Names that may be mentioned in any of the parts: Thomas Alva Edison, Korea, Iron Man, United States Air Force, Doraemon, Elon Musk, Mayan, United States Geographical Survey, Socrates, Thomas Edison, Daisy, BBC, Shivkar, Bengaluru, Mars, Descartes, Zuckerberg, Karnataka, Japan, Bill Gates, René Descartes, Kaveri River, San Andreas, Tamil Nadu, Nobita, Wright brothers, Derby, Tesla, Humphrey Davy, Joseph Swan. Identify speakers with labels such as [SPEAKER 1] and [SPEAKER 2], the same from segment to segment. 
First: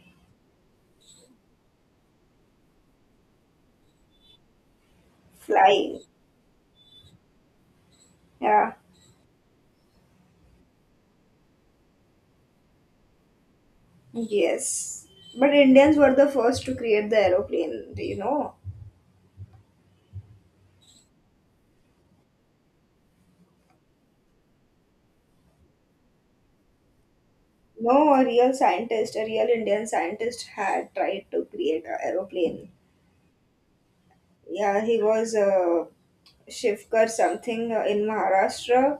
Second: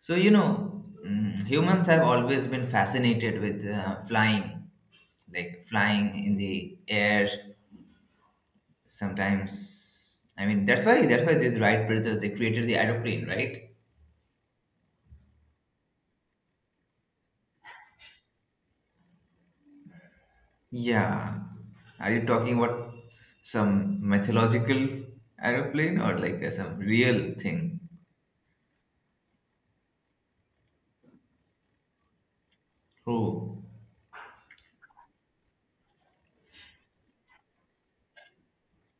[SPEAKER 1] So, humans have always been fascinated with flying, like
[SPEAKER 2] Fly.
[SPEAKER 1] flying in the air
[SPEAKER 2] Yeah.
[SPEAKER 1] sometimes. I mean, that's why these Wright brothers they created the aeroplane, right?
[SPEAKER 2] Yes. But Indians were the first to create the aeroplane, do you know?
[SPEAKER 1] Yeah. Are you talking about some mythological aeroplane or like some real thing?
[SPEAKER 2] No, a real scientist, a real Indian scientist had tried to create an aeroplane.
[SPEAKER 1] Oh,
[SPEAKER 2] Yeah, he was Shivkar something in Maharashtra.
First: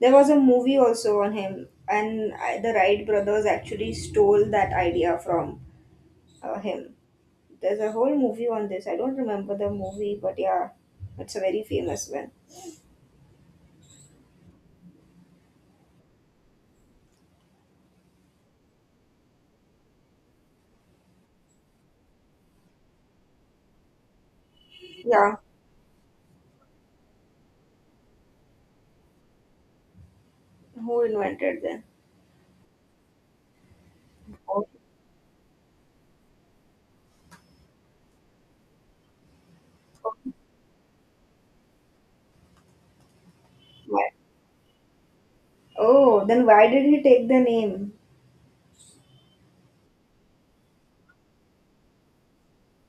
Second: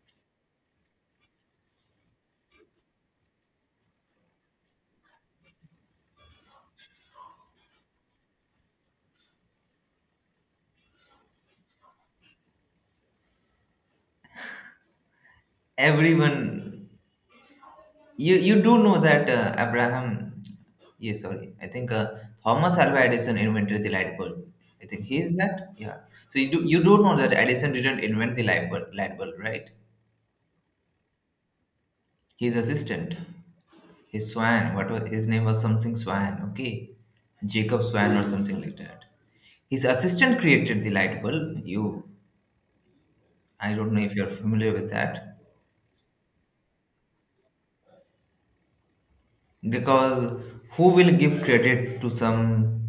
[SPEAKER 2] There was a movie also on him, and I, the Wright brothers actually stole that idea from him. There's a whole movie on this. I don't remember the movie, but yeah, it's a very famous one.
[SPEAKER 1] everyone you do know that Abraham. Yes, sorry, I think Thomas Alva Edison invented the light bulb. I think he is
[SPEAKER 2] Yeah,
[SPEAKER 1] that, yeah. So you do know that Edison didn't invent the light bulb, right.
[SPEAKER 2] who invented
[SPEAKER 1] His assistant, his
[SPEAKER 2] then?
[SPEAKER 1] Swan, what was his name? Was something Swan. Okay, Jacob Swan or something like that. His assistant created the light bulb. You, I don't know
[SPEAKER 2] Why?
[SPEAKER 1] if you're familiar with that.
[SPEAKER 2] Oh, then why did he take the name?
[SPEAKER 1] Because who will give credit to some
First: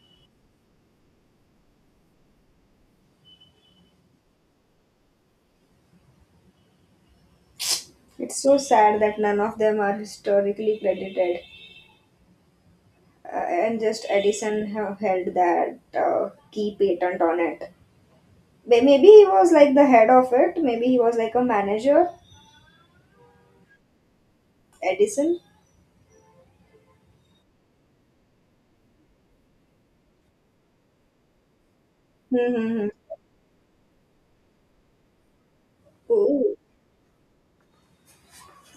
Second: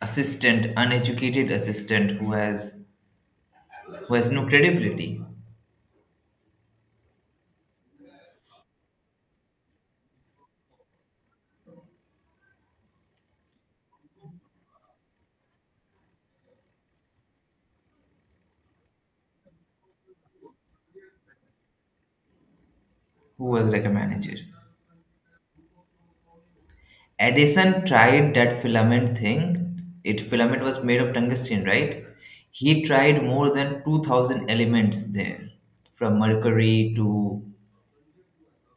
[SPEAKER 1] assistant, uneducated assistant who has no credibility.
[SPEAKER 2] It's so sad that none of them are historically credited, and just Edison have held that key patent on it. Maybe he was like the head of it. Maybe he was like a manager.
[SPEAKER 1] Who was like a manager?
[SPEAKER 2] Edison.
[SPEAKER 1] Edison tried that filament thing. It filament was made of tungsten, right? He
[SPEAKER 2] Mm-hmm.
[SPEAKER 1] tried more than 2,000 elements there, from
[SPEAKER 2] Oh,
[SPEAKER 1] mercury to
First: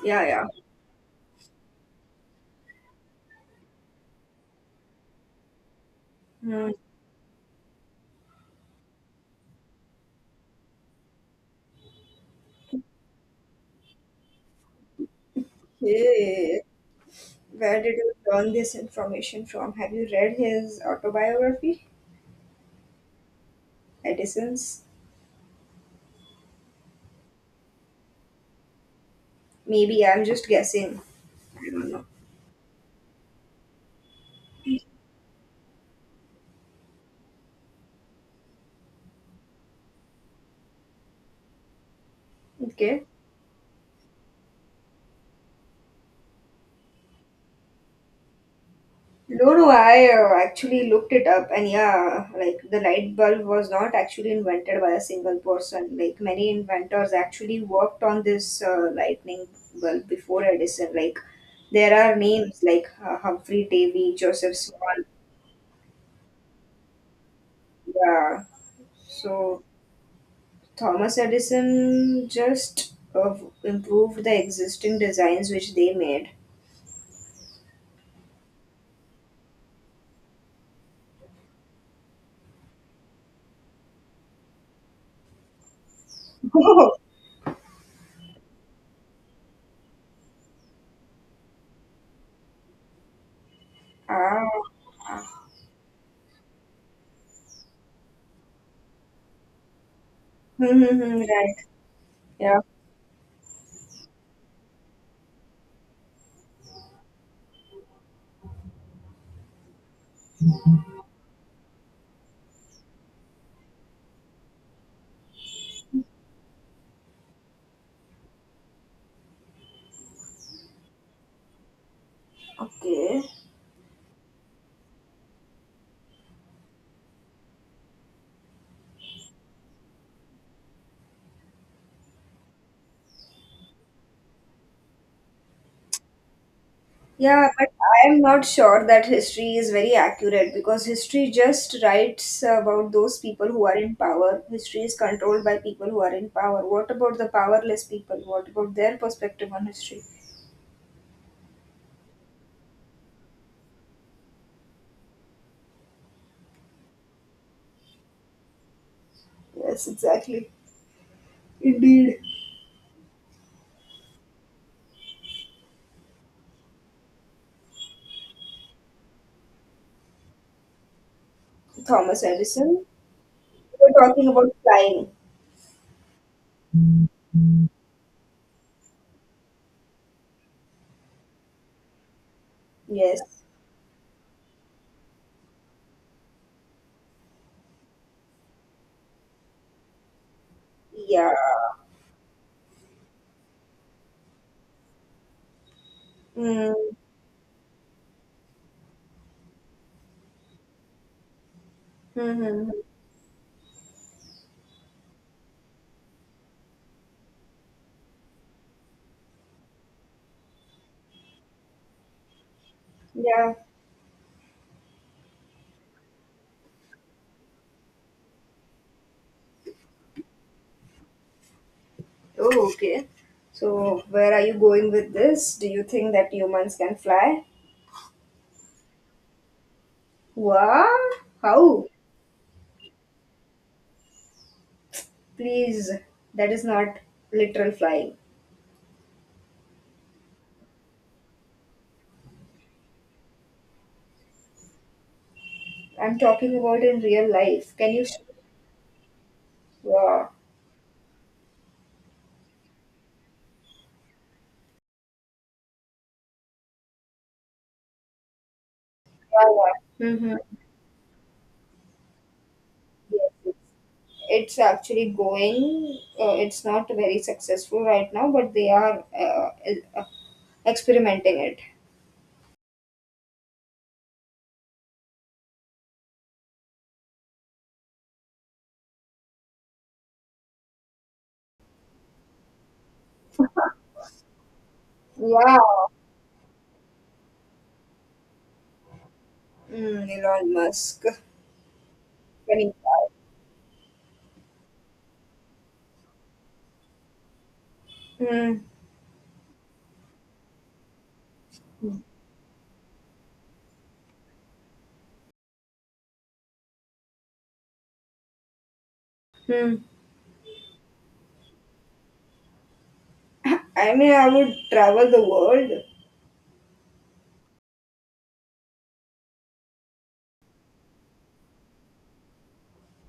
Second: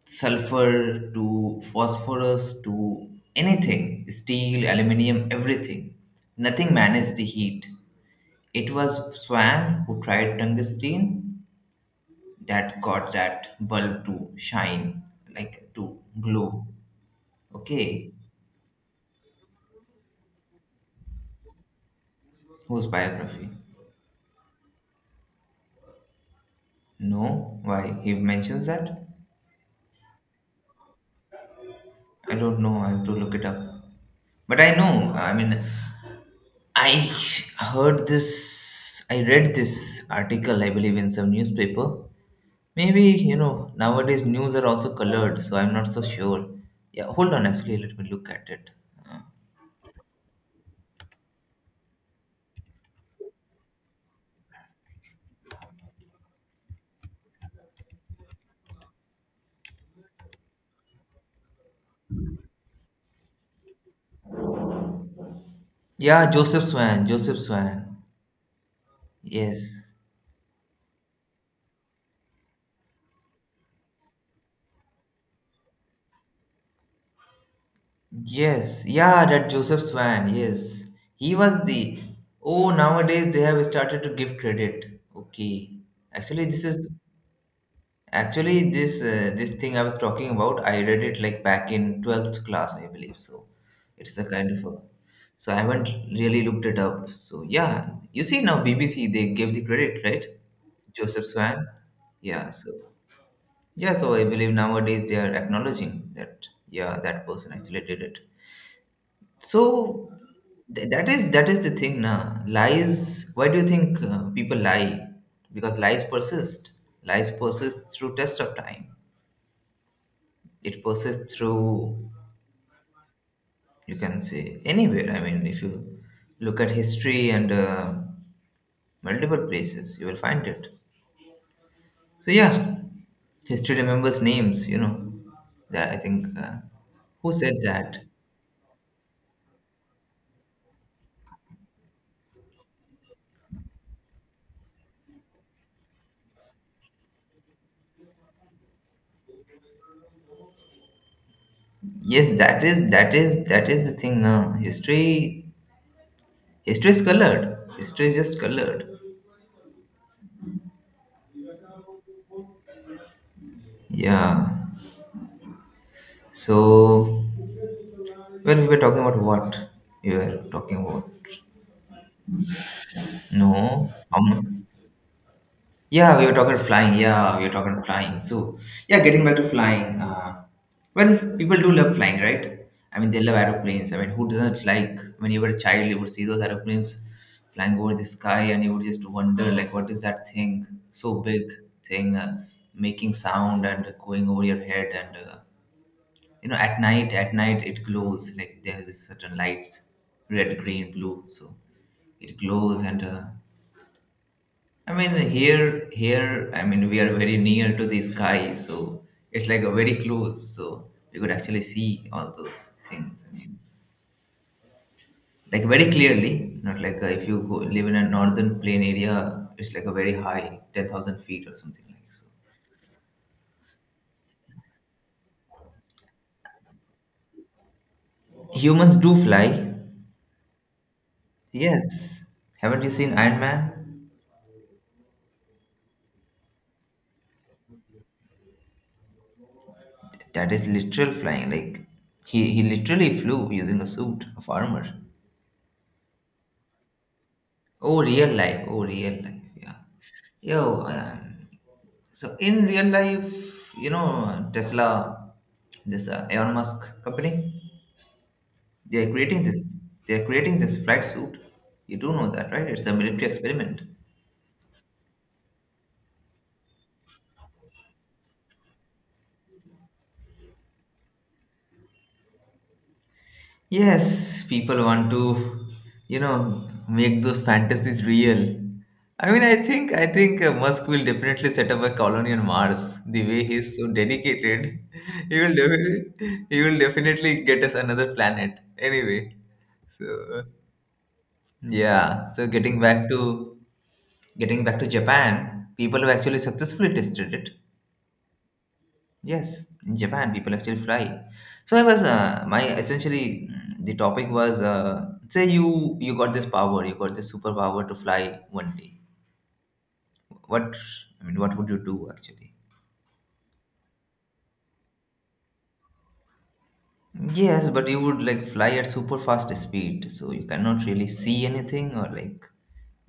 [SPEAKER 2] yeah, yeah.
[SPEAKER 1] sulfur to phosphorus to anything, steel, aluminium, everything.
[SPEAKER 2] Hmm.
[SPEAKER 1] Nothing managed the heat. It was Swan who tried tungsten that got that bulb to shine, like to
[SPEAKER 2] Okay.
[SPEAKER 1] glow.
[SPEAKER 2] Where did
[SPEAKER 1] Okay,
[SPEAKER 2] you learn this information from? Have you read his autobiography,
[SPEAKER 1] whose biography?
[SPEAKER 2] Edison's?
[SPEAKER 1] No, why he mentions that?
[SPEAKER 2] Maybe I'm just guessing. I don't know.
[SPEAKER 1] I don't know. I have to look it up. But I know. I mean, I heard this, I read this article, I believe, in some newspaper. Maybe,
[SPEAKER 2] Okay.
[SPEAKER 1] you know, nowadays news are also colored, so I'm not so sure. Yeah, hold on, actually, let me look at it. Uh,
[SPEAKER 2] No, no, I actually looked it up, and yeah, like the light bulb was not actually invented by a single person. Like many inventors actually worked on this lightning bulb before Edison. Like there are names like Humphrey Davy, Joseph Swan.
[SPEAKER 1] Yeah, Joseph Swan, Joseph Swan.
[SPEAKER 2] Yeah, so
[SPEAKER 1] Yes.
[SPEAKER 2] Thomas Edison just improved the existing designs which they made.
[SPEAKER 1] Yes. Yeah, that Joseph Swan, yes. He was the. Oh, nowadays they have started to give credit. Okay. Actually, this is. Actually, this thing I was talking about, I read it like back in 12th class, I believe. So it's a
[SPEAKER 2] ah,
[SPEAKER 1] kind of a, so I haven't really looked it up. So yeah, you see now BBC they gave the credit, right?
[SPEAKER 2] Hmm hmm hmm.
[SPEAKER 1] Joseph
[SPEAKER 2] Right.
[SPEAKER 1] Swan. Yeah,
[SPEAKER 2] Yeah.
[SPEAKER 1] so yeah, so I believe nowadays they are acknowledging that, yeah, that person actually did it. So that is the thing now. Lies, why do you think people lie? Because lies persist. Lies persist through test of time, it passes through.
[SPEAKER 2] Okay.
[SPEAKER 1] You can say anywhere, I mean, if you look at history and multiple places, you will find it. So yeah, history remembers names, you know, that I think who
[SPEAKER 2] Yeah,
[SPEAKER 1] said
[SPEAKER 2] but
[SPEAKER 1] that.
[SPEAKER 2] I am not sure that history is very accurate because history just writes about those people who are in power. History is controlled by people who are in power. What about the powerless people? What about their perspective on history?
[SPEAKER 1] Yes, that is the thing now. History is colored. History is just colored.
[SPEAKER 2] Yes, exactly. Indeed.
[SPEAKER 1] Yeah, so, well, we were talking about what you were talking about.
[SPEAKER 2] Thomas Edison.
[SPEAKER 1] No,
[SPEAKER 2] We were
[SPEAKER 1] how
[SPEAKER 2] talking
[SPEAKER 1] much.
[SPEAKER 2] about flying.
[SPEAKER 1] Yeah, we were talking flying. Yeah, we were talking flying. So, yeah, getting back to flying. Well, people do love flying, right? I mean, they love
[SPEAKER 2] Yes.
[SPEAKER 1] aeroplanes. I mean, who doesn't like, when you were a child, you would see those aeroplanes flying over the sky and you would just wonder, like, what is that thing? So
[SPEAKER 2] Yeah.
[SPEAKER 1] big thing making sound and going over your head. And,
[SPEAKER 2] Mm.
[SPEAKER 1] at night it glows. Like, there's certain lights, red, green, blue. So, it
[SPEAKER 2] Mm-hmm.
[SPEAKER 1] glows and I mean, here, I mean, we are very near to the sky, so it's like a very close, so we could actually see all those things. I
[SPEAKER 2] Yeah.
[SPEAKER 1] mean, like very clearly, not like if you go, live in a northern plain area, it's like a very high, 10,000 feet or something like so.
[SPEAKER 2] Oh, okay. So, where are you going with this? Do you think that humans can fly?
[SPEAKER 1] Humans do fly.
[SPEAKER 2] Wow. How?
[SPEAKER 1] Yes. Haven't you seen Iron Man?
[SPEAKER 2] Please, that is not literal flying.
[SPEAKER 1] That is literal flying. Like, he literally flew using a suit of armor.
[SPEAKER 2] I'm talking about in real life. Can
[SPEAKER 1] Oh,
[SPEAKER 2] you?
[SPEAKER 1] real life. Oh, real life. Yeah.
[SPEAKER 2] Wow.
[SPEAKER 1] Yo, so in real life, Tesla, this Elon Musk company, they are creating
[SPEAKER 2] Wow.
[SPEAKER 1] this.
[SPEAKER 2] Wow.
[SPEAKER 1] They are
[SPEAKER 2] Mhm.
[SPEAKER 1] creating this flight suit. You do know that, right? It's a military
[SPEAKER 2] Yes.
[SPEAKER 1] experiment.
[SPEAKER 2] It's actually going. It's not very successful right now, but they are uh, experimenting it.
[SPEAKER 1] Yes, people want to, make those fantasies real. I mean, I think Musk will definitely set up a colony on Mars. The way he's so dedicated, he will
[SPEAKER 2] Yeah.
[SPEAKER 1] definitely he will definitely get us another planet. Anyway, so
[SPEAKER 2] Elon Musk.
[SPEAKER 1] yeah, so
[SPEAKER 2] Funny
[SPEAKER 1] getting back
[SPEAKER 2] guy.
[SPEAKER 1] to getting back to Japan, people have actually successfully tested it.
[SPEAKER 2] Mm,
[SPEAKER 1] Yes, in Japan, people actually fly. So I was my essentially the topic was say you got this power, you got this superpower to fly one day.
[SPEAKER 2] mm.
[SPEAKER 1] What, I mean, what would you do actually?
[SPEAKER 2] I mean, I would travel the world.
[SPEAKER 1] Yes, but you would like fly at super fast speed, so you cannot really see anything or like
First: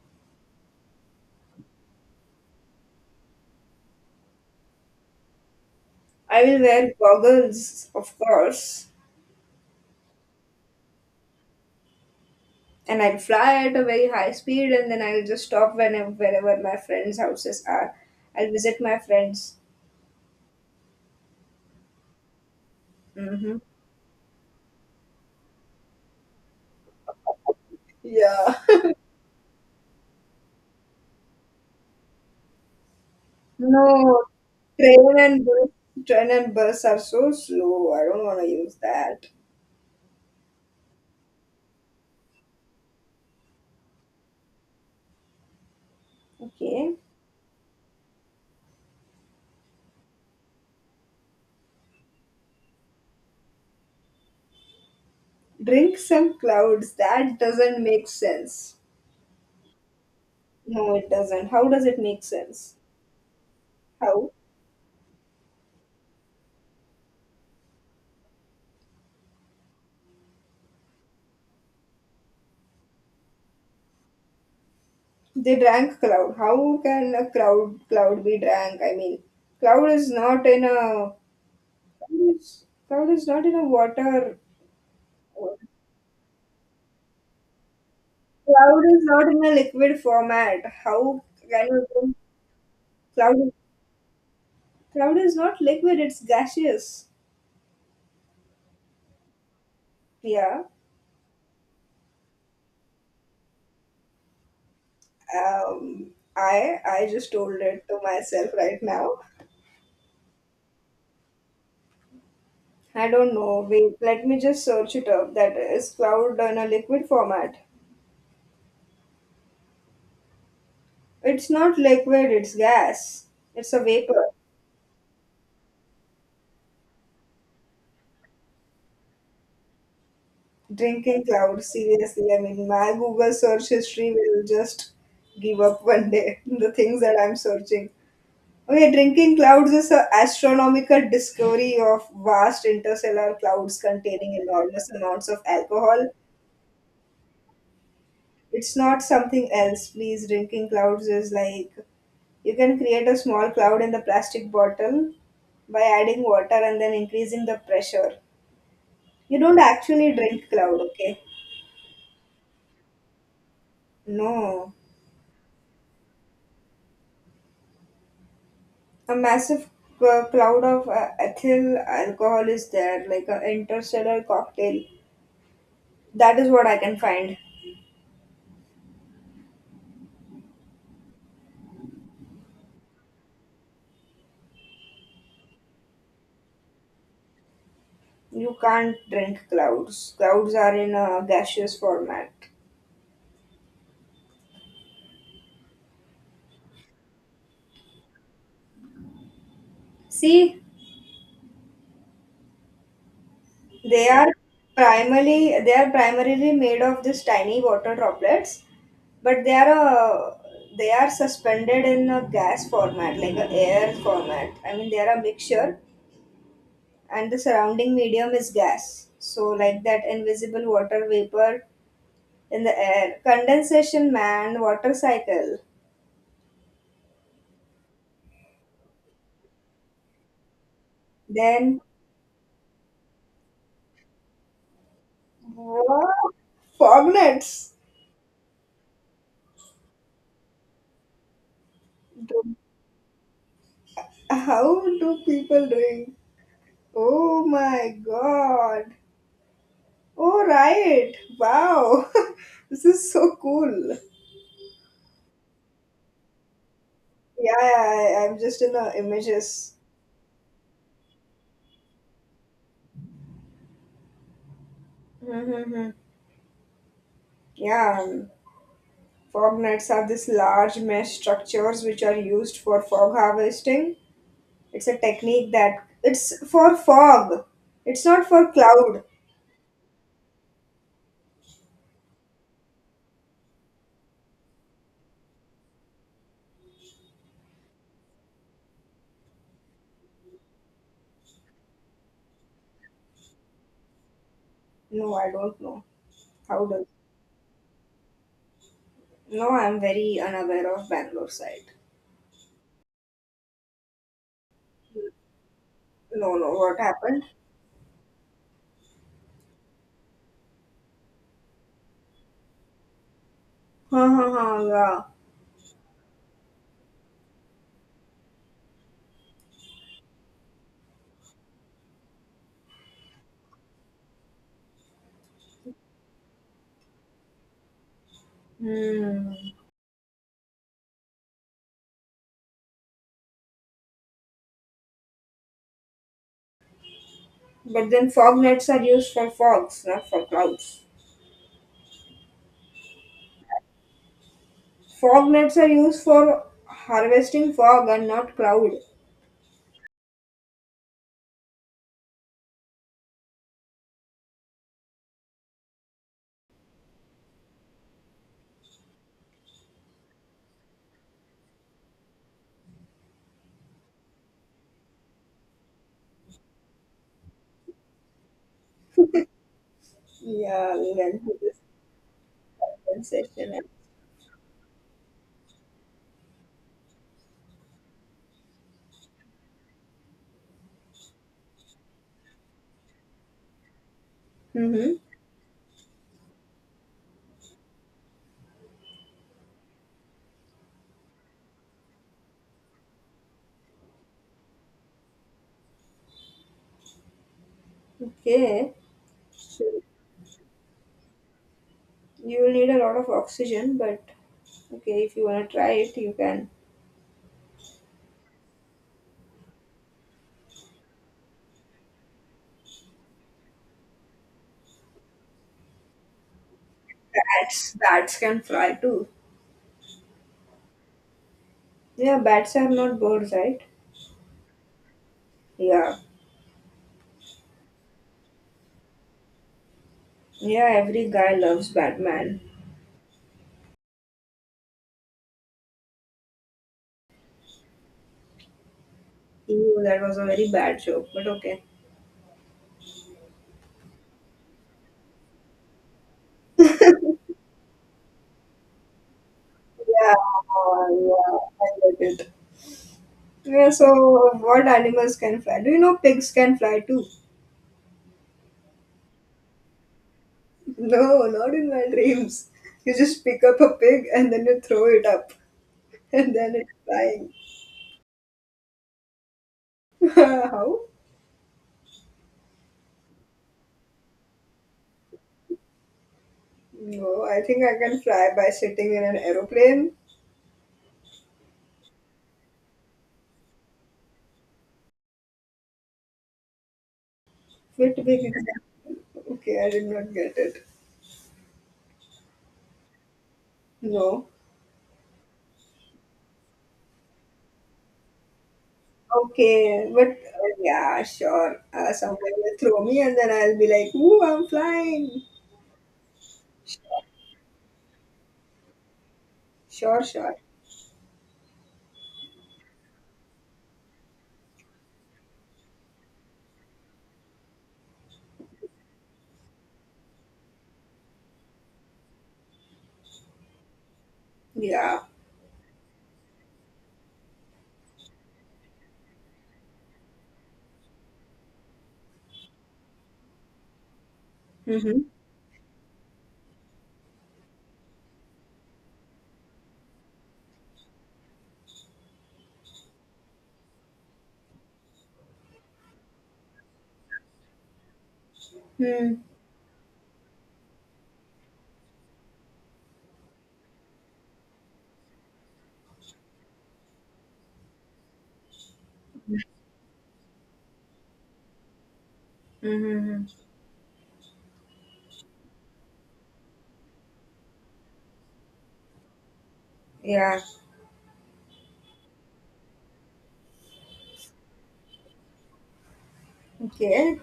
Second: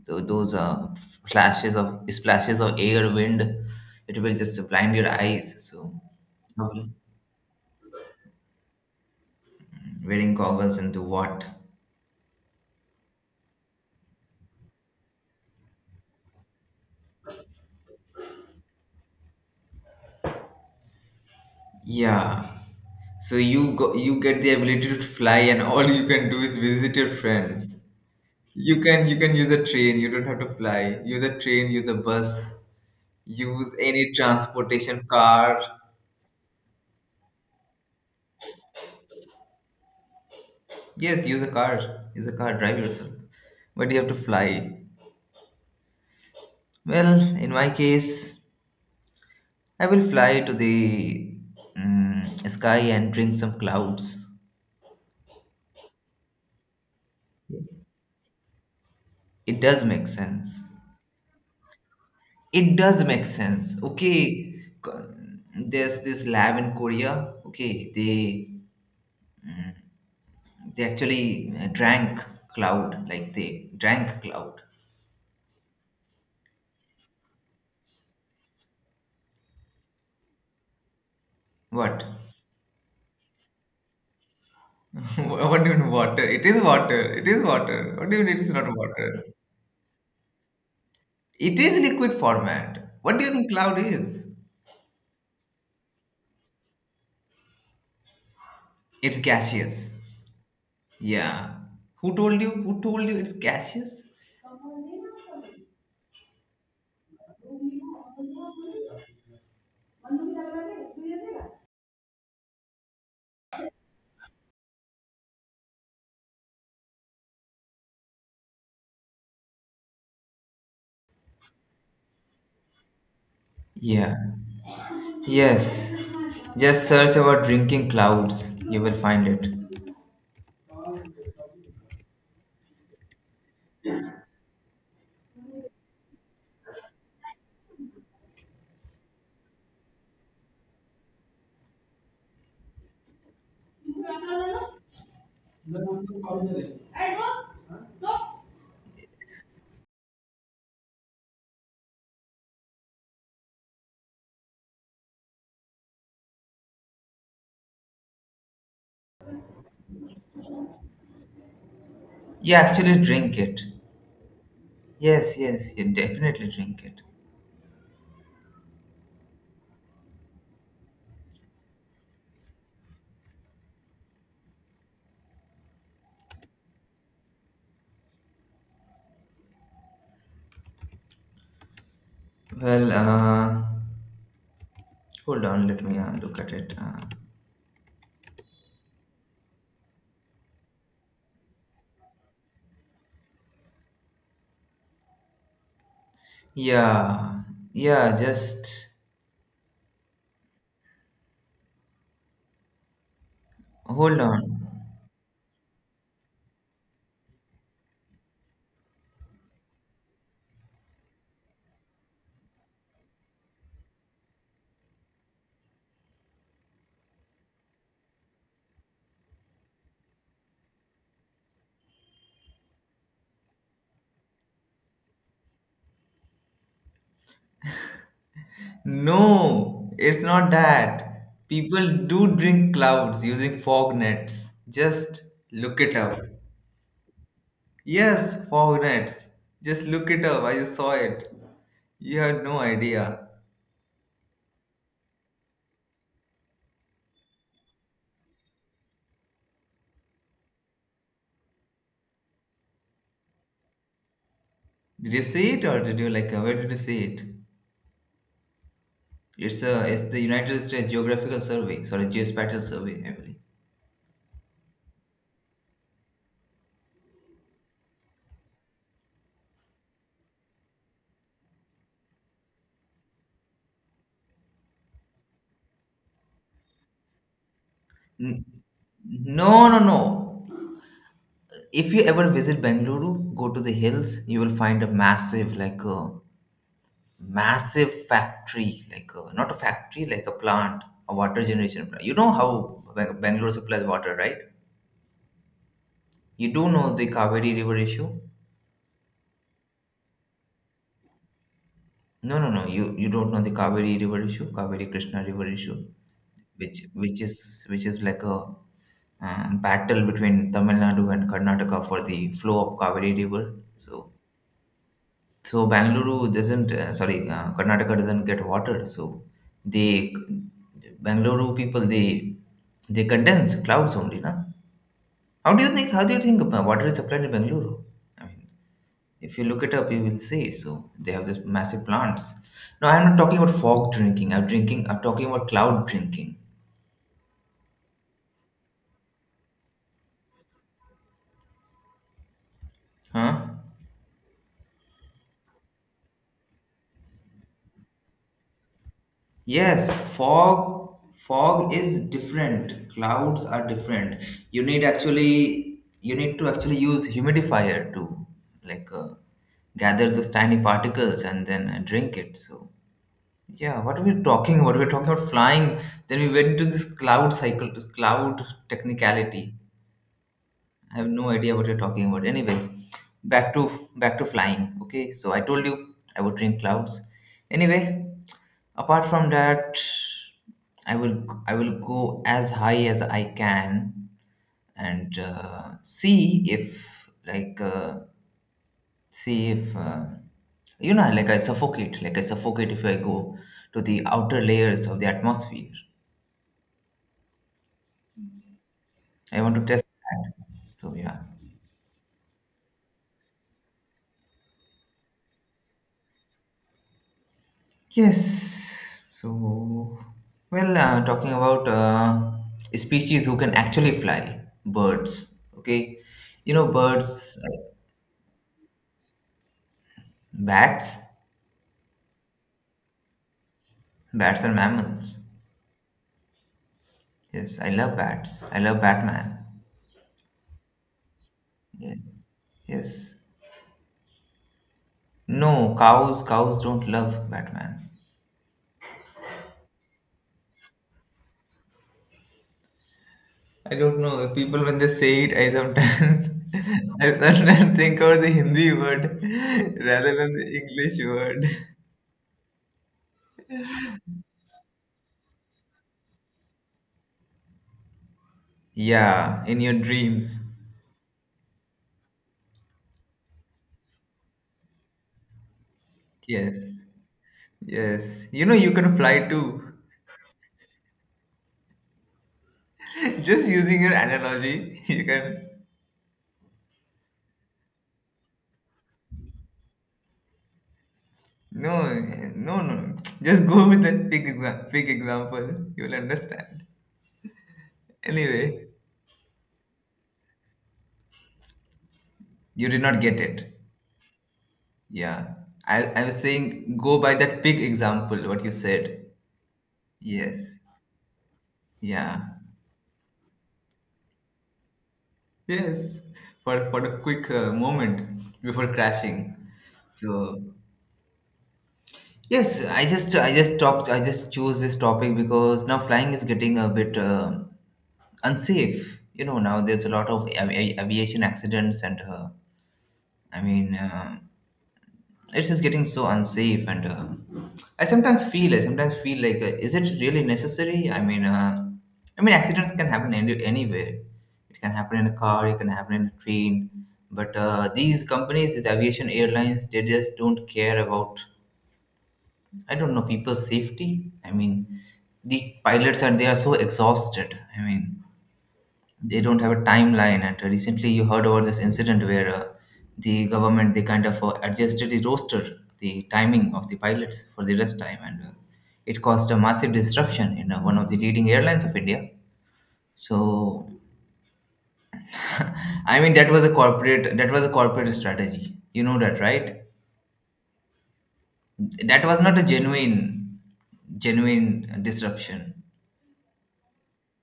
[SPEAKER 1] those flashes of splashes of air wind. It will just blind your eyes. So
[SPEAKER 2] I will
[SPEAKER 1] okay.
[SPEAKER 2] wear goggles, of course.
[SPEAKER 1] Wearing goggles into what?
[SPEAKER 2] And I'll fly at a very high speed and then I'll just stop whenever wherever my friends' houses are. I'll visit my friends.
[SPEAKER 1] Yeah. So
[SPEAKER 2] Hmm.
[SPEAKER 1] you go, you get the ability to fly, and all you can do is visit your friends.
[SPEAKER 2] Yeah.
[SPEAKER 1] You can you can use a train. You don't have to fly. Use a train. Use a bus. Use any
[SPEAKER 2] No,
[SPEAKER 1] transportation,
[SPEAKER 2] train and
[SPEAKER 1] car.
[SPEAKER 2] bus, train and bus are so slow. I don't want to use that.
[SPEAKER 1] Yes, use a car. Use a car, drive yourself. But you have to fly.
[SPEAKER 2] Okay.
[SPEAKER 1] Well, in my case, I will fly to the sky and drink some clouds.
[SPEAKER 2] Drink some clouds. That doesn't make sense.
[SPEAKER 1] It does make sense.
[SPEAKER 2] No, it doesn't. How does it make sense?
[SPEAKER 1] It does make sense.
[SPEAKER 2] How?
[SPEAKER 1] Okay, there's this lab in Korea. Okay, they actually drank cloud. Like they drank cloud.
[SPEAKER 2] They drank cloud. How can a cloud be drank? I mean, cloud is not in a
[SPEAKER 1] What?
[SPEAKER 2] Cloud is not in a water.
[SPEAKER 1] What do you mean water? It is water. It is water. What do you mean it is not
[SPEAKER 2] Cloud is
[SPEAKER 1] water?
[SPEAKER 2] not in a liquid format. How
[SPEAKER 1] It
[SPEAKER 2] can
[SPEAKER 1] is
[SPEAKER 2] you think
[SPEAKER 1] liquid format. What do you think
[SPEAKER 2] cloud?
[SPEAKER 1] cloud is?
[SPEAKER 2] Cloud is not liquid. It's gaseous.
[SPEAKER 1] It's gaseous.
[SPEAKER 2] Yeah.
[SPEAKER 1] Yeah. Who told you? Who told you it's gaseous?
[SPEAKER 2] Um. I just told it to myself right now. I don't know. Wait. Let me just search it up. That is cloud in a liquid format. It's not liquid. It's gas. It's a
[SPEAKER 1] Yeah.
[SPEAKER 2] vapor.
[SPEAKER 1] Yes. Just search about drinking clouds. You will find it.
[SPEAKER 2] Drinking cloud, seriously. I mean, my Google search history will just give up one day. The things that I'm searching. Okay, drinking clouds is an astronomical discovery of vast interstellar clouds containing enormous amounts of alcohol. It's not something else, please. Drinking clouds is like you can create a small cloud in the plastic bottle by adding water and then increasing the pressure. You don't actually drink cloud, okay?
[SPEAKER 1] You actually drink it.
[SPEAKER 2] No.
[SPEAKER 1] Yes, yes, you definitely drink it.
[SPEAKER 2] A massive cloud of ethyl alcohol is there, like an interstellar cocktail. That is what I can find.
[SPEAKER 1] Well, hold on, let me look at it.
[SPEAKER 2] You can't drink clouds. Clouds are in a gaseous format.
[SPEAKER 1] Yeah, yeah, just
[SPEAKER 2] See, they
[SPEAKER 1] hold
[SPEAKER 2] are
[SPEAKER 1] on.
[SPEAKER 2] they are primarily made of these tiny water droplets, but they are suspended in a gas format, like a air format. I mean, they are a mixture, and the surrounding medium is gas. So, like that invisible water vapor in the air. Condensation, man, water cycle.
[SPEAKER 1] No, it's not that.
[SPEAKER 2] Then,
[SPEAKER 1] People do drink clouds using fog nets. Just look it up.
[SPEAKER 2] wow, fognets.
[SPEAKER 1] Yes, fog nets. Just look it up. I just saw it. You have
[SPEAKER 2] Do-
[SPEAKER 1] no idea.
[SPEAKER 2] How do people doing? Oh my god. Oh, right. Wow. This is so cool.
[SPEAKER 1] Did you see it or did you like where did you see it?
[SPEAKER 2] Yeah, yeah, I'm just in the
[SPEAKER 1] It's
[SPEAKER 2] images.
[SPEAKER 1] a it's the United States Geographical Survey, sorry, Geospatial Survey, I believe.
[SPEAKER 2] Mm-hmm. Yeah, fog nets are these large mesh structures which are used for fog harvesting. It's a technique that it's for fog. It's not
[SPEAKER 1] N-
[SPEAKER 2] for cloud.
[SPEAKER 1] No, no, no. If you ever visit Bengaluru, go to the hills, you will find a massive, like a massive factory, like a, not a factory, like a plant, a water generation plant. You know how Bangalore supplies water, right?
[SPEAKER 2] No, I don't know.
[SPEAKER 1] You
[SPEAKER 2] How
[SPEAKER 1] do
[SPEAKER 2] does?
[SPEAKER 1] know the Kaveri River issue?
[SPEAKER 2] No, I'm very unaware of Bangalore side.
[SPEAKER 1] No, no, no. You don't know the Kaveri River issue, Kaveri Krishna River issue,
[SPEAKER 2] No, no, what
[SPEAKER 1] which which
[SPEAKER 2] happened?
[SPEAKER 1] is which is like a battle between Tamil Nadu and Karnataka for the flow of Kaveri River.
[SPEAKER 2] Ha
[SPEAKER 1] So
[SPEAKER 2] ha ha, yeah.
[SPEAKER 1] So Bangalore doesn't, sorry, Karnataka doesn't get water. So they, Bangalore people, they condense clouds only, na? How do you think? How do you think about water is supplied to Bangalore? I mean,
[SPEAKER 2] Hmm.
[SPEAKER 1] if you look it up, you will see. So they have this massive plants. No, I'm not talking about fog drinking. I'm drinking. I'm talking about cloud drinking.
[SPEAKER 2] But then fog nets are used for fogs, not for clouds.
[SPEAKER 1] Huh?
[SPEAKER 2] Fog nets are used for harvesting fog and not cloud.
[SPEAKER 1] Yes, fog is different. Clouds are different. You need, actually you need to actually use humidifier to, like, gather those tiny particles and then drink it. So yeah, what are we talking about? We're talking about flying. Then we went into this cloud cycle, this cloud technicality.
[SPEAKER 2] Yeah, we
[SPEAKER 1] I have
[SPEAKER 2] went
[SPEAKER 1] no
[SPEAKER 2] through
[SPEAKER 1] idea
[SPEAKER 2] this
[SPEAKER 1] what you're talking about. Anyway, back
[SPEAKER 2] sensation.
[SPEAKER 1] to back to flying. Okay, so I told you I would drink clouds. Anyway, apart from that, I will go as high as I can
[SPEAKER 2] Mm-hmm.
[SPEAKER 1] and see if, like, see if you know, like, I suffocate if I go to the outer layers of the atmosphere.
[SPEAKER 2] Okay.
[SPEAKER 1] I want to
[SPEAKER 2] So
[SPEAKER 1] test that. So yeah.
[SPEAKER 2] you will need a lot of oxygen, but okay, if you wanna try it, you can.
[SPEAKER 1] Yes. So, well, talking about species who can actually fly, birds. Okay, you know birds,
[SPEAKER 2] Bats can fly too.
[SPEAKER 1] bats.
[SPEAKER 2] Yeah, bats are not birds, right?
[SPEAKER 1] Bats are mammals.
[SPEAKER 2] Yeah.
[SPEAKER 1] Yes, I love bats. I love Batman.
[SPEAKER 2] Yeah, every guy loves
[SPEAKER 1] Yes.
[SPEAKER 2] Batman.
[SPEAKER 1] Yes. No, cows. Cows don't love Batman.
[SPEAKER 2] Ew, that was a very bad joke, but okay.
[SPEAKER 1] I don't know. People when they say it, I sometimes, I sometimes think of the Hindi word
[SPEAKER 2] Yeah,
[SPEAKER 1] rather than the English
[SPEAKER 2] yeah,
[SPEAKER 1] word.
[SPEAKER 2] I get it. Yeah, so what animals can fly? Do you know pigs can fly too?
[SPEAKER 1] Yeah, in your dreams.
[SPEAKER 2] No, not in my dreams. You just pick up a pig and then you throw it up, and then
[SPEAKER 1] Yes,
[SPEAKER 2] it's flying.
[SPEAKER 1] yes. You know, you can fly too.
[SPEAKER 2] How?
[SPEAKER 1] Just using your analogy, you can.
[SPEAKER 2] No, I think I can fly by sitting in an aeroplane.
[SPEAKER 1] No, no, no. Just go with that big example. You'll understand.
[SPEAKER 2] Wait, wait,
[SPEAKER 1] Anyway,
[SPEAKER 2] wait. Okay, I did not get it.
[SPEAKER 1] you did not get it.
[SPEAKER 2] No.
[SPEAKER 1] Yeah. I was saying go by that big example, what you said.
[SPEAKER 2] Okay, but
[SPEAKER 1] Yes.
[SPEAKER 2] yeah, sure. Uh,
[SPEAKER 1] Yeah.
[SPEAKER 2] someone will throw me, and then I'll be like, "Ooh, I'm flying!"
[SPEAKER 1] Yes. For a quick moment before crashing.
[SPEAKER 2] Sure, sure.
[SPEAKER 1] So yes, I just chose this topic because now flying is getting a bit unsafe. You know now there's a lot of aviation accidents and I mean
[SPEAKER 2] Yeah.
[SPEAKER 1] it's just getting so unsafe and I sometimes feel like is it really necessary? I mean accidents can happen anywhere. It can happen
[SPEAKER 2] Mm-hmm.
[SPEAKER 1] in a car, it can happen in a train, but these companies, these aviation airlines, they just don't care about, I don't know, people's safety. I mean, the pilots are so exhausted. I mean, they
[SPEAKER 2] Hmm.
[SPEAKER 1] don't have a timeline. And recently, you heard about this incident where the government, they kind of adjusted the roster, the timing of the pilots for the rest time, and it caused a massive disruption in one of the leading airlines of India.
[SPEAKER 2] Mm-hmm.
[SPEAKER 1] So, I mean, that was a corporate strategy. You know that, right?
[SPEAKER 2] Yeah.
[SPEAKER 1] That was not a genuine disruption.
[SPEAKER 2] Okay.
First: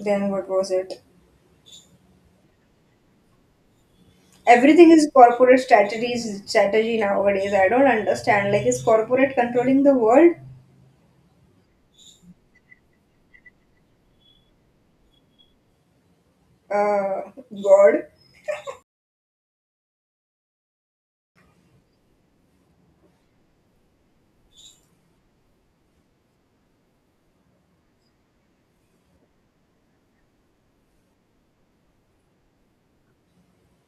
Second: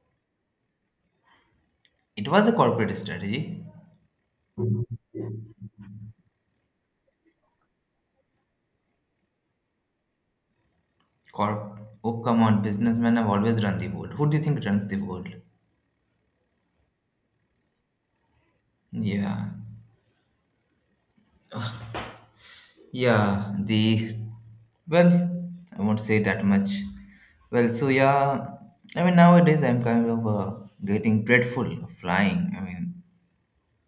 [SPEAKER 2] Then what was it?
[SPEAKER 1] It was a corporate strategy.
[SPEAKER 2] Everything is corporate strategies strategy nowadays. I don't understand. Like, is corporate controlling the world?
[SPEAKER 1] Corp. Oh, come on. Businessmen have always run the world. Who do you think runs the world?
[SPEAKER 2] Uh, God.
[SPEAKER 1] Yeah. Yeah. The. Well, I won't say that much. Well, so yeah. I mean, nowadays I'm kind of getting dreadful of flying. I mean,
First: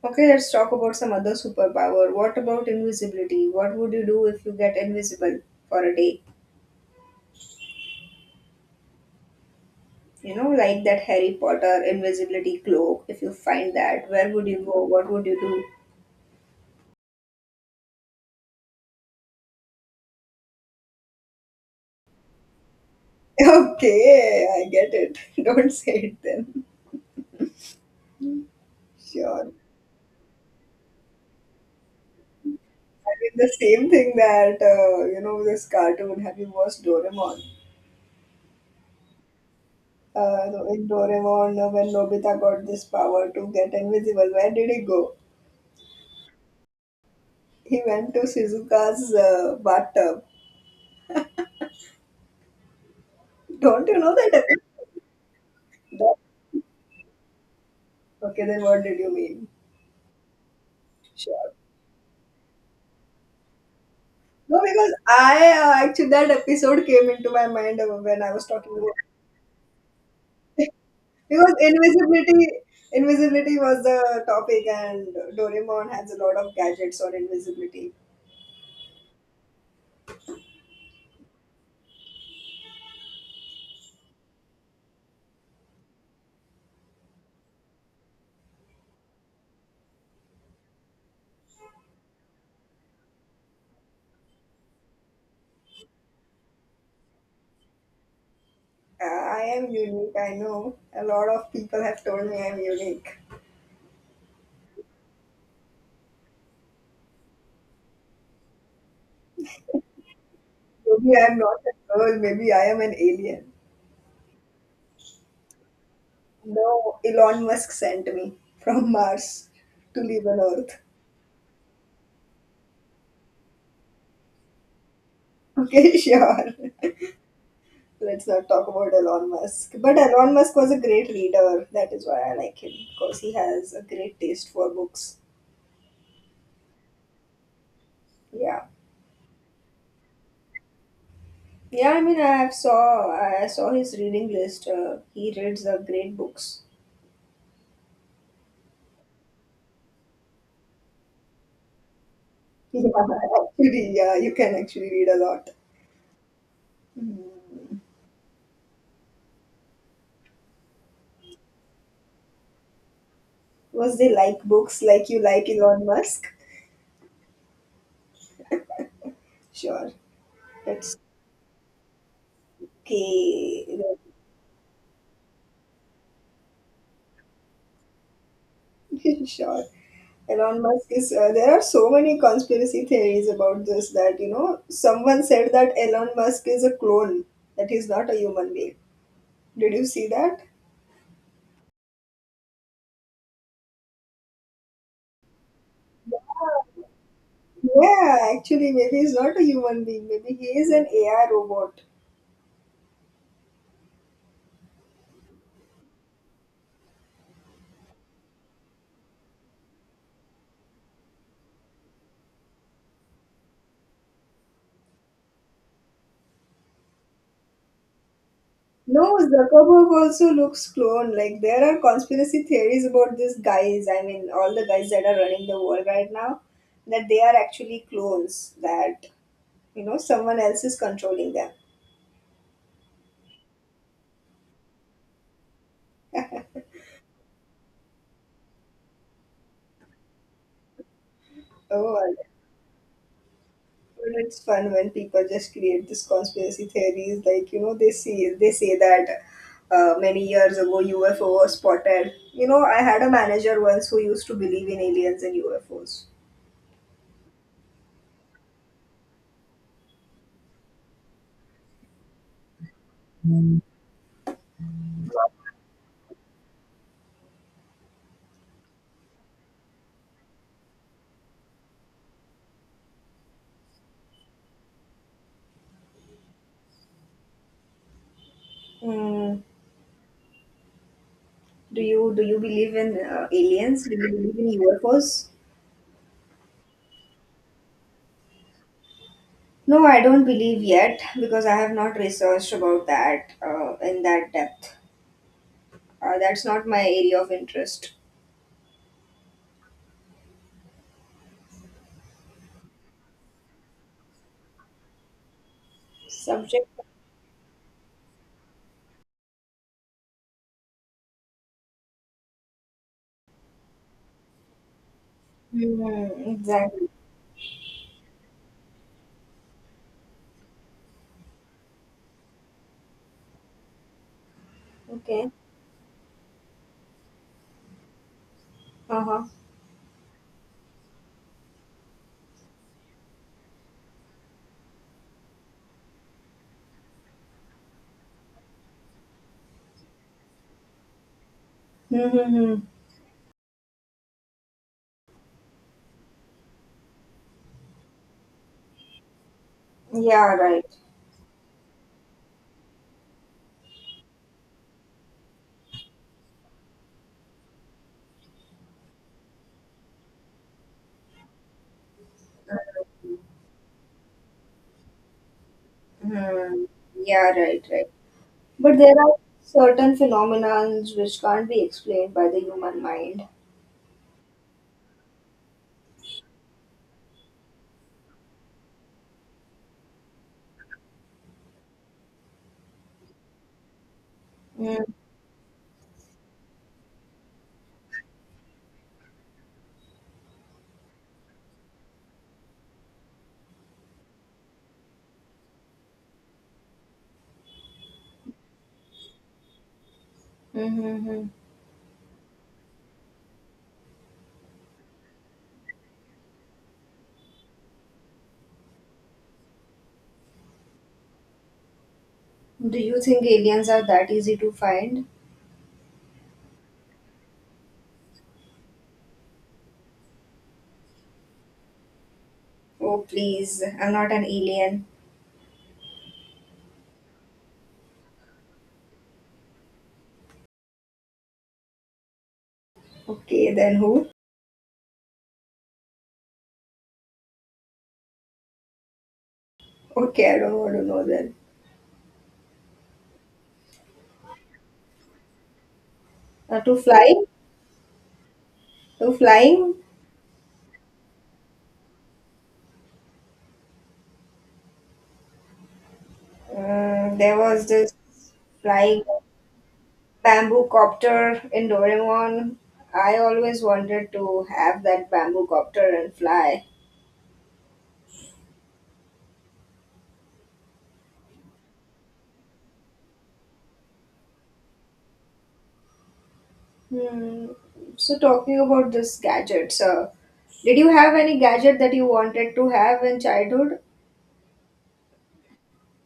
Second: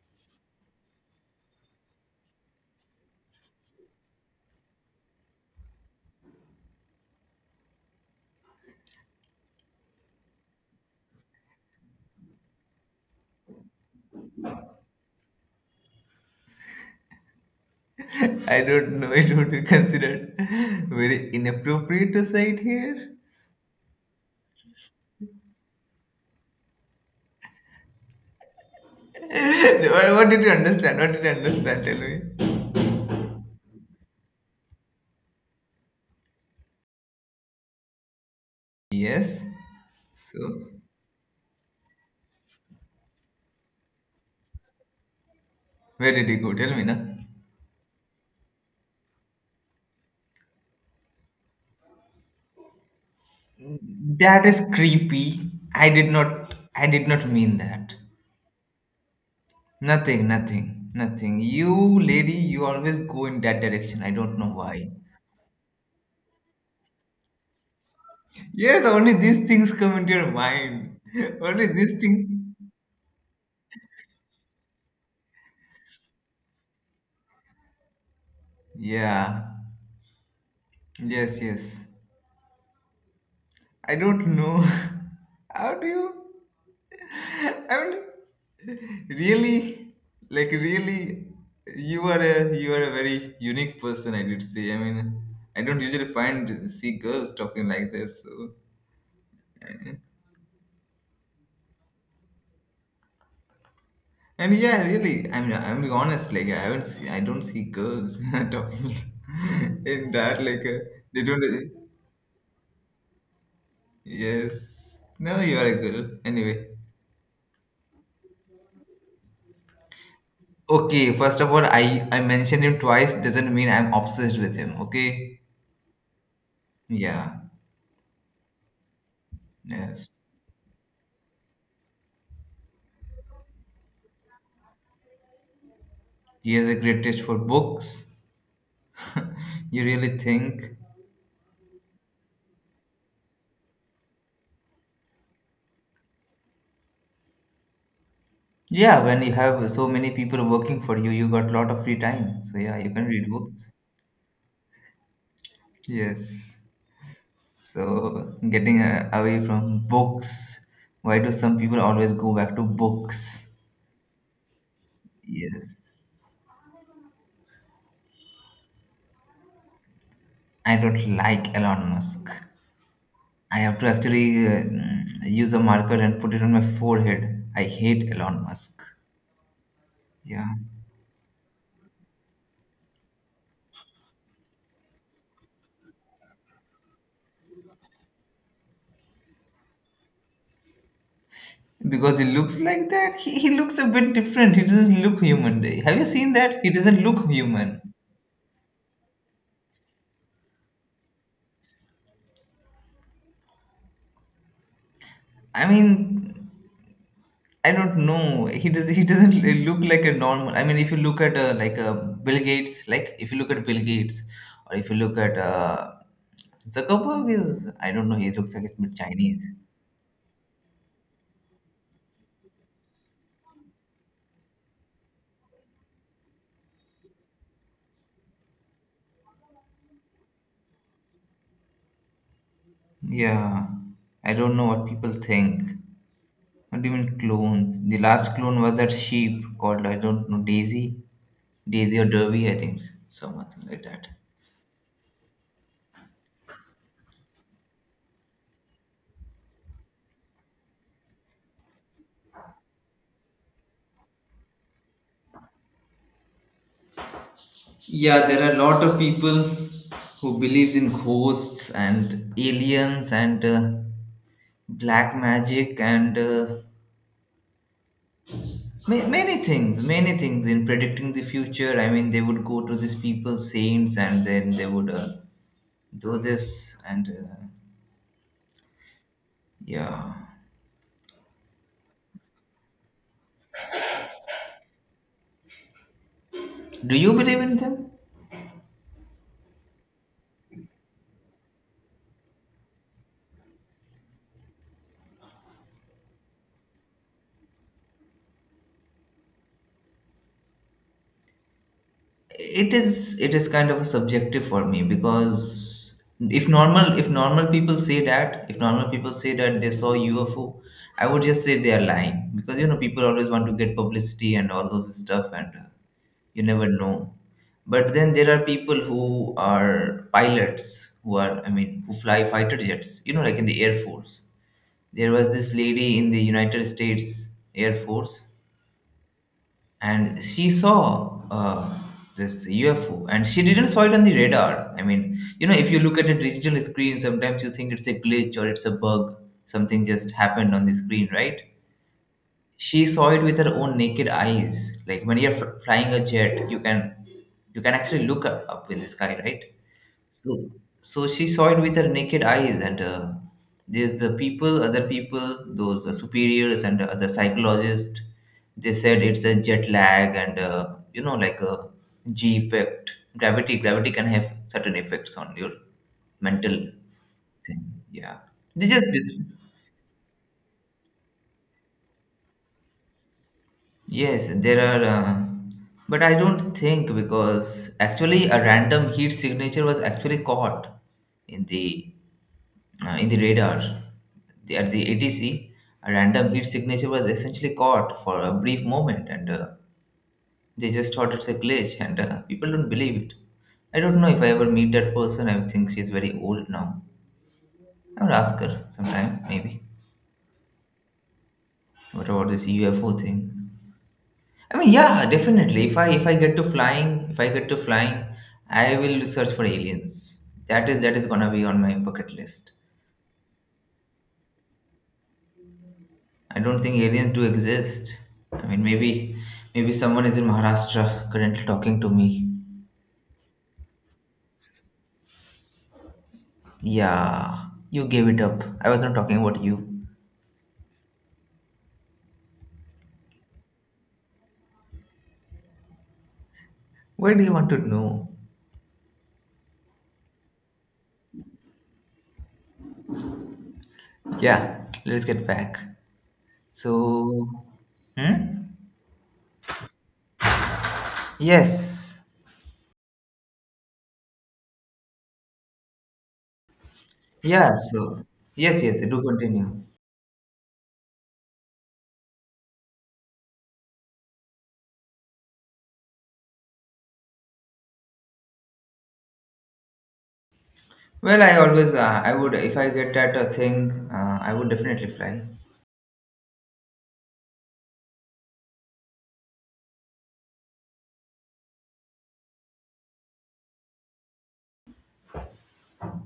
[SPEAKER 2] Okay, let's talk about some other superpower. What about invisibility? What would you do if you get invisible for a day? You know, like that Harry Potter invisibility cloak. If you find that, where would you go? What would you do?
[SPEAKER 1] I don't know. It would be considered very inappropriate to say it here.
[SPEAKER 2] Okay, I get it. Don't say it then. Sure.
[SPEAKER 1] What did you understand? What did you understand? Tell me.
[SPEAKER 2] I mean, the same thing that, this cartoon, have you watched Doraemon?
[SPEAKER 1] Yes.
[SPEAKER 2] So
[SPEAKER 1] So,
[SPEAKER 2] in Doraemon, when Nobita got this power to get invisible, where did he go?
[SPEAKER 1] where did you go? Tell me now.
[SPEAKER 2] He went to Shizuka's bathtub. Don't you know that?
[SPEAKER 1] That is creepy. I did
[SPEAKER 2] that?
[SPEAKER 1] not I did not mean that.
[SPEAKER 2] Okay, then what did you mean?
[SPEAKER 1] Nothing, nothing, nothing.
[SPEAKER 2] Sure.
[SPEAKER 1] You lady, you always go in that direction. I don't know
[SPEAKER 2] No,
[SPEAKER 1] why.
[SPEAKER 2] because I actually that episode came into my mind when I was talking
[SPEAKER 1] Yes,
[SPEAKER 2] about
[SPEAKER 1] only these things come into your mind.
[SPEAKER 2] because
[SPEAKER 1] Only these things.
[SPEAKER 2] invisibility was the topic and Doraemon has a lot of gadgets on invisibility.
[SPEAKER 1] Yeah. Yes, yes. I don't know. How do you? I mean, really, like really, you are a very unique person. I did say. I mean, I don't usually find see girls talking like this. So.
[SPEAKER 2] I am unique, I know. A lot of people have told me I'm unique.
[SPEAKER 1] And yeah, really, I mean, I'm being honest. Like I haven't, see, I don't see girls talking in that.
[SPEAKER 2] Maybe
[SPEAKER 1] They
[SPEAKER 2] I'm
[SPEAKER 1] don't.
[SPEAKER 2] not a girl, maybe I am an alien.
[SPEAKER 1] Yes. No, you are a girl. Anyway.
[SPEAKER 2] No, Elon Musk sent me from Mars to live on Earth.
[SPEAKER 1] Okay, first of all, I mentioned him twice doesn't mean I'm obsessed with him. Okay,
[SPEAKER 2] Okay, sure.
[SPEAKER 1] yeah,
[SPEAKER 2] Let's not talk about Elon Musk. But
[SPEAKER 1] yes,
[SPEAKER 2] Elon Musk was a great reader. That is why I like him because he has a great taste for books.
[SPEAKER 1] he has a great taste for books.
[SPEAKER 2] Yeah,
[SPEAKER 1] You really think,
[SPEAKER 2] yeah. I mean, I saw his reading list. He reads great books.
[SPEAKER 1] yeah, when you have so many people working for you, you got a lot of free time. So yeah,
[SPEAKER 2] Yeah,
[SPEAKER 1] you can read books.
[SPEAKER 2] actually, yeah, you can actually read a lot.
[SPEAKER 1] Yes,
[SPEAKER 2] Hmm.
[SPEAKER 1] so getting away from books. Why do some people always go back to books?
[SPEAKER 2] Was they like books like you like
[SPEAKER 1] Yes,
[SPEAKER 2] Elon Musk? Sure,
[SPEAKER 1] I
[SPEAKER 2] that's
[SPEAKER 1] don't like Elon Musk. I
[SPEAKER 2] okay.
[SPEAKER 1] have to actually use a marker and put it on my forehead. I hate Elon Musk.
[SPEAKER 2] Sure.
[SPEAKER 1] Yeah.
[SPEAKER 2] Elon Musk is. There are so many conspiracy theories about this that you know someone said that Elon Musk is a clone, that he's not a human being. Did you see that?
[SPEAKER 1] Because he looks like that. He looks a bit different. He doesn't look human. Have you seen that? He doesn't look human.
[SPEAKER 2] Yeah, actually, maybe he's not a human being. Maybe he is an AI robot.
[SPEAKER 1] I mean, I don't know. He does. He doesn't look like a normal. I mean, if you look at like Bill Gates, like if you look at Bill Gates, or if you look at Zuckerberg, is I don't know. He looks like a bit
[SPEAKER 2] No,
[SPEAKER 1] Chinese.
[SPEAKER 2] Zuckerberg also looks clone. Like there are conspiracy theories about these guys. I mean, all the guys that are running the world right now, that they are actually clones. That you know someone else is controlling them.
[SPEAKER 1] Yeah, I don't know what people think. What do you mean clones? The last clone was that sheep called, I don't know, Daisy? Daisy or
[SPEAKER 2] Oh,
[SPEAKER 1] Derby, I think. Something like that.
[SPEAKER 2] but it's fun when people just create this conspiracy theories. Like you know, they say that many years ago UFO was spotted. You know, I had a manager once who used to believe in aliens and UFOs.
[SPEAKER 1] Yeah, there are a lot of people who believes in ghosts and aliens and black magic and many things in predicting the future. I mean, they would go to these people, saints, and then they would do this, and
[SPEAKER 2] Mm,
[SPEAKER 1] yeah.
[SPEAKER 2] do you believe in aliens? Do you believe in UFOs?
[SPEAKER 1] Do you believe in them?
[SPEAKER 2] No, I don't believe yet because I have not researched about that in that depth. That's not my area of interest.
[SPEAKER 1] It is kind of a subjective for me, because if
[SPEAKER 2] Subject.
[SPEAKER 1] normal if normal people say that if normal people say that they saw UFO, I would just say they are lying, because you know people always want to get publicity and all those stuff, and
[SPEAKER 2] Hmm,
[SPEAKER 1] you never
[SPEAKER 2] exactly.
[SPEAKER 1] know. But then there are people who are pilots who are I mean who fly fighter jets, you know, like in the air force. There was
[SPEAKER 2] Okay.
[SPEAKER 1] this lady in the United States Air Force,
[SPEAKER 2] Uh huh.
[SPEAKER 1] and she saw this UFO, and she didn't saw it on the radar. I mean, you know, if you look at a digital screen, sometimes you think it's a glitch or it's a bug, something just happened on the screen, right?
[SPEAKER 2] Hmm. Hmm.
[SPEAKER 1] She saw it with her own naked eyes. Like when you're flying a jet, you can actually look up, up in the sky, right?
[SPEAKER 2] Yeah,
[SPEAKER 1] So,
[SPEAKER 2] right.
[SPEAKER 1] so, she saw it with her naked eyes, and there's the people, other people, those superiors and other psychologists. They said it's a jet lag and you know, like a G effect. Gravity can have certain effects on your mental
[SPEAKER 2] Hmm. Yeah,
[SPEAKER 1] thing.
[SPEAKER 2] right, right.
[SPEAKER 1] Yeah, they
[SPEAKER 2] But
[SPEAKER 1] just
[SPEAKER 2] there are certain phenomena which can't be explained by the human mind.
[SPEAKER 1] yes, there are. But I don't think, because actually a random heat signature was actually caught in the in the radar. At the ATC, a random heat signature was essentially caught for a brief moment, and they just thought it's a glitch, and people don't believe it. I don't know if I ever meet that person. I think she's very old now. I would ask her sometime, maybe.
[SPEAKER 2] Mm-hmm.
[SPEAKER 1] What about this UFO thing? I mean, yeah, definitely. If I get to flying, If I get to flying, I will search for aliens. That is gonna be on my bucket list.
[SPEAKER 2] Do you think aliens are that easy to find?
[SPEAKER 1] I don't think aliens do exist. I mean, maybe someone is in Maharashtra currently talking to me.
[SPEAKER 2] Oh, please, I'm not an alien.
[SPEAKER 1] Yeah, you gave it up. I was not talking about you.
[SPEAKER 2] Okay, then who?
[SPEAKER 1] What do you want to know?
[SPEAKER 2] Okay, I don't want to know then.
[SPEAKER 1] Yeah, let's get back.
[SPEAKER 2] To fly?
[SPEAKER 1] So, hmm?
[SPEAKER 2] To flying?
[SPEAKER 1] Yes.
[SPEAKER 2] There
[SPEAKER 1] Yeah,
[SPEAKER 2] was this
[SPEAKER 1] so yes, yes,
[SPEAKER 2] flying
[SPEAKER 1] do continue.
[SPEAKER 2] bamboo copter in Doraemon. I always wanted to have that bamboo copter and fly.
[SPEAKER 1] Well, I would, if I get that thing, I would definitely fly.
[SPEAKER 2] Hmm. So talking about this gadgets, did you have any gadget that you wanted to have in childhood?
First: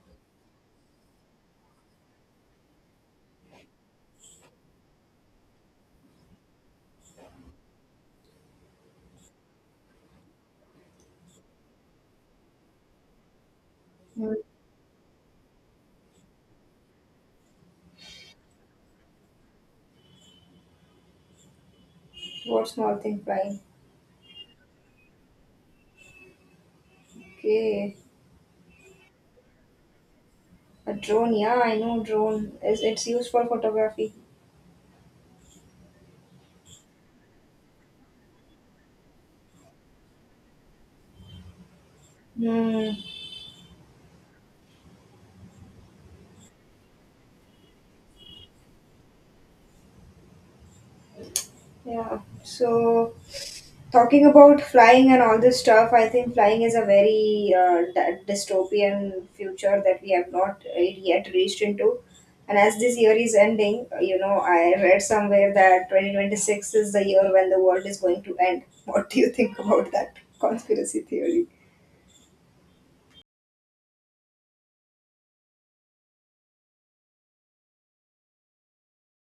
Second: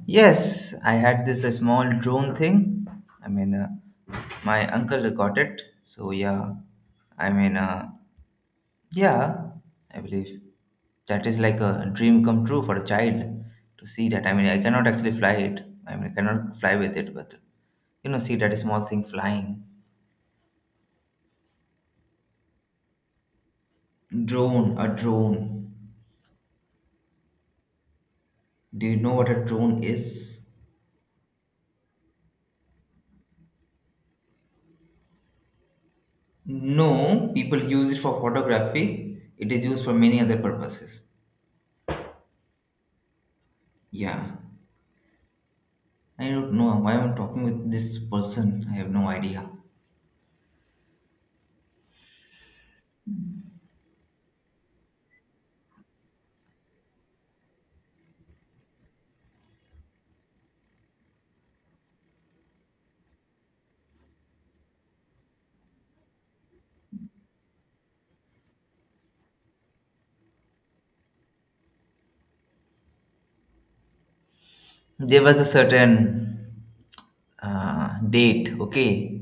[SPEAKER 1] Yes, I had this small drone thing. I mean, my uncle got it. So yeah, I mean, yeah, I believe that is like a dream come true for a child to see that.
[SPEAKER 2] Hmm.
[SPEAKER 1] I mean, I cannot actually fly it. I mean, I cannot fly with it, but you know, see that small thing flying.
[SPEAKER 2] What small thing flying?
[SPEAKER 1] Drone, a drone.
[SPEAKER 2] Okay,
[SPEAKER 1] Do you know what a drone is?
[SPEAKER 2] a drone. Yeah, I know drone. Is it's used for photography.
[SPEAKER 1] No, people use it for photography. It is used for many other purposes.
[SPEAKER 2] Hmm.
[SPEAKER 1] Yeah. I don't know why I'm talking with this person. I have no idea.
[SPEAKER 2] Yeah. So talking about flying and all this stuff, I think flying is a very dystopian future that we have not yet reached into. And as this year is ending, you know, I read somewhere that 2026 is the year when the world is going to end. What do you think about that conspiracy theory?
[SPEAKER 1] There was a certain date, okay?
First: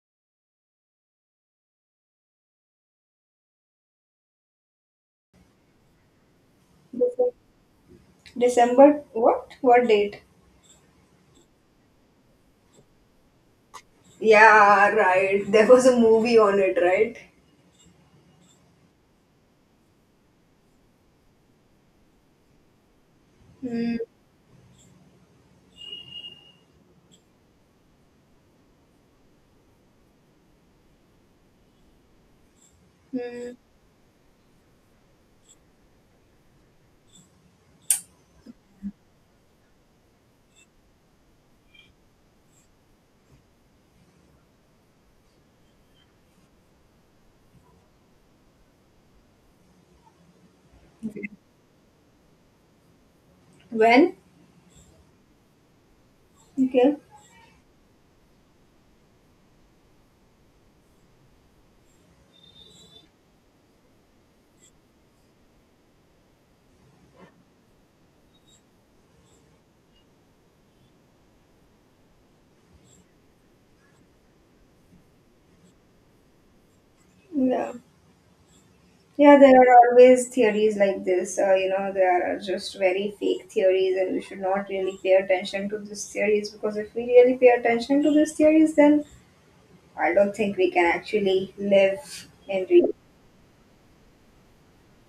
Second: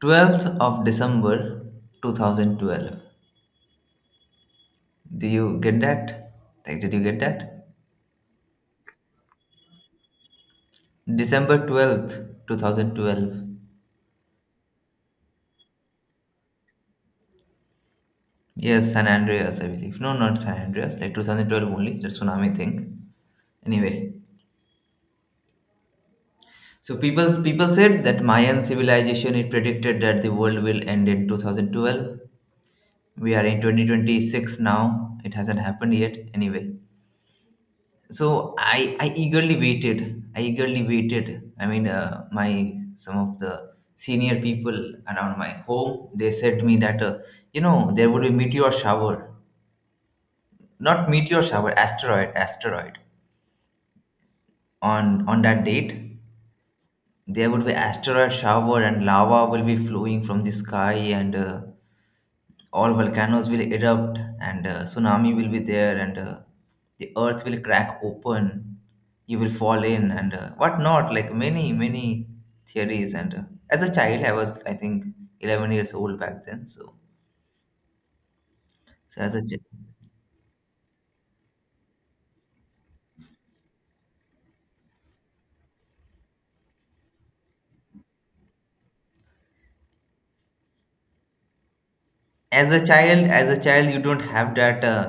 [SPEAKER 1] 12th of December 2012. Do you get that? Like, did you get
[SPEAKER 2] december
[SPEAKER 1] that?
[SPEAKER 2] December- what date?
[SPEAKER 1] December 12th, 2012.
[SPEAKER 2] Yeah, right, there was a movie on it, right?
[SPEAKER 1] Yes, San Andreas, I believe. No, not San Andreas, like 2012 only, the tsunami thing.
[SPEAKER 2] Hmm.
[SPEAKER 1] Anyway, so people said that Mayan civilization, it predicted that the world will end in 2012. We are
[SPEAKER 2] Hmm.
[SPEAKER 1] in 2026 now. It hasn't happened yet. Anyway, so I eagerly waited. I mean, my some of the senior people around my home, they said to me that you know, there would be meteor shower, not meteor shower, asteroid,
[SPEAKER 2] When?
[SPEAKER 1] on that date.
[SPEAKER 2] Okay.
[SPEAKER 1] There would be asteroid shower and lava will be flowing from the sky, and all volcanoes will erupt, and tsunami will be there, and the earth will crack open, you will fall in, and what not? Like many theories, and as a child I was, I think, 11 years old back then. so,
[SPEAKER 2] Yeah.
[SPEAKER 1] so as
[SPEAKER 2] Yeah,
[SPEAKER 1] a
[SPEAKER 2] there
[SPEAKER 1] ch-
[SPEAKER 2] are always theories like this. There are just very fake theories, and we should not really pay attention to these theories because if we really pay attention to these theories, then I don't think we can actually live in
[SPEAKER 1] as a
[SPEAKER 2] real.
[SPEAKER 1] child as a child you don't have that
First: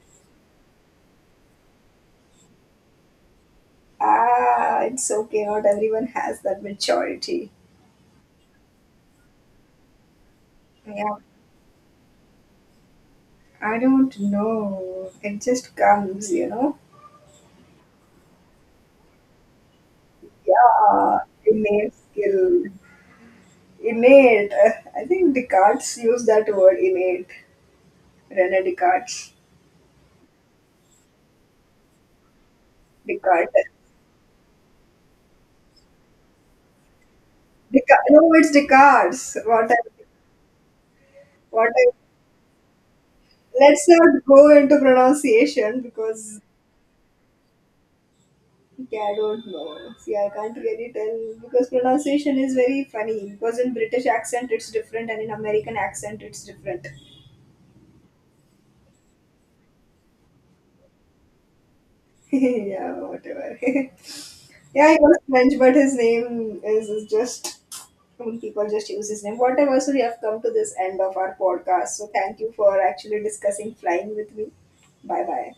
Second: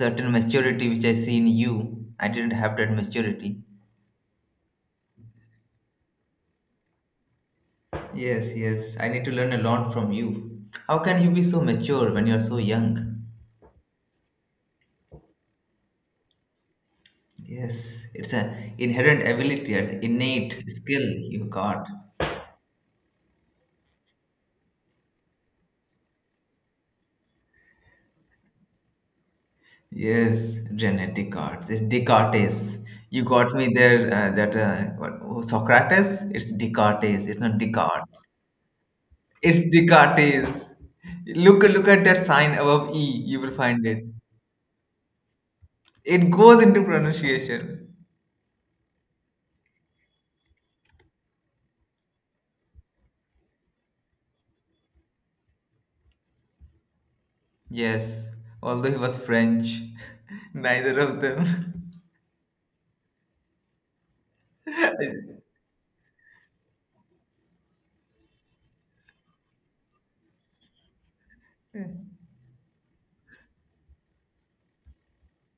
[SPEAKER 1] certain maturity which I see in you. I didn't have that maturity.
[SPEAKER 2] Ah, it's okay. Not everyone has that maturity.
[SPEAKER 1] Yes, yes, I need to learn a lot from you. How
[SPEAKER 2] Yeah,
[SPEAKER 1] can you be so mature when you're so young?
[SPEAKER 2] I don't know. It just comes, you know.
[SPEAKER 1] Yes, it's an inherent ability, it's innate skill
[SPEAKER 2] Yeah,
[SPEAKER 1] you got.
[SPEAKER 2] innate skill. Innate. I think Descartes used that word innate. René Descartes.
[SPEAKER 1] Yes, genetic arts. It's Descartes. You got
[SPEAKER 2] Descartes.
[SPEAKER 1] me there. That what, oh, Socrates? It's Descartes. It's not Descartes.
[SPEAKER 2] No, it's Descartes.
[SPEAKER 1] It's Descartes. Look,
[SPEAKER 2] What
[SPEAKER 1] look
[SPEAKER 2] I,
[SPEAKER 1] at that sign above E. You will find
[SPEAKER 2] let's
[SPEAKER 1] it.
[SPEAKER 2] not go into pronunciation
[SPEAKER 1] It
[SPEAKER 2] because
[SPEAKER 1] goes into pronunciation.
[SPEAKER 2] yeah, I don't know. See, I can't really tell because pronunciation is very funny. Because in British accent it's different, and in American accent it's different.
[SPEAKER 1] Yes, although he was French, neither of them.
[SPEAKER 2] Yeah, whatever. Yeah, he was French, but his name is just. I mean, people just use his name. Whatever, so we have come to this end of our podcast. So, thank you for actually discussing flying with me. Bye bye.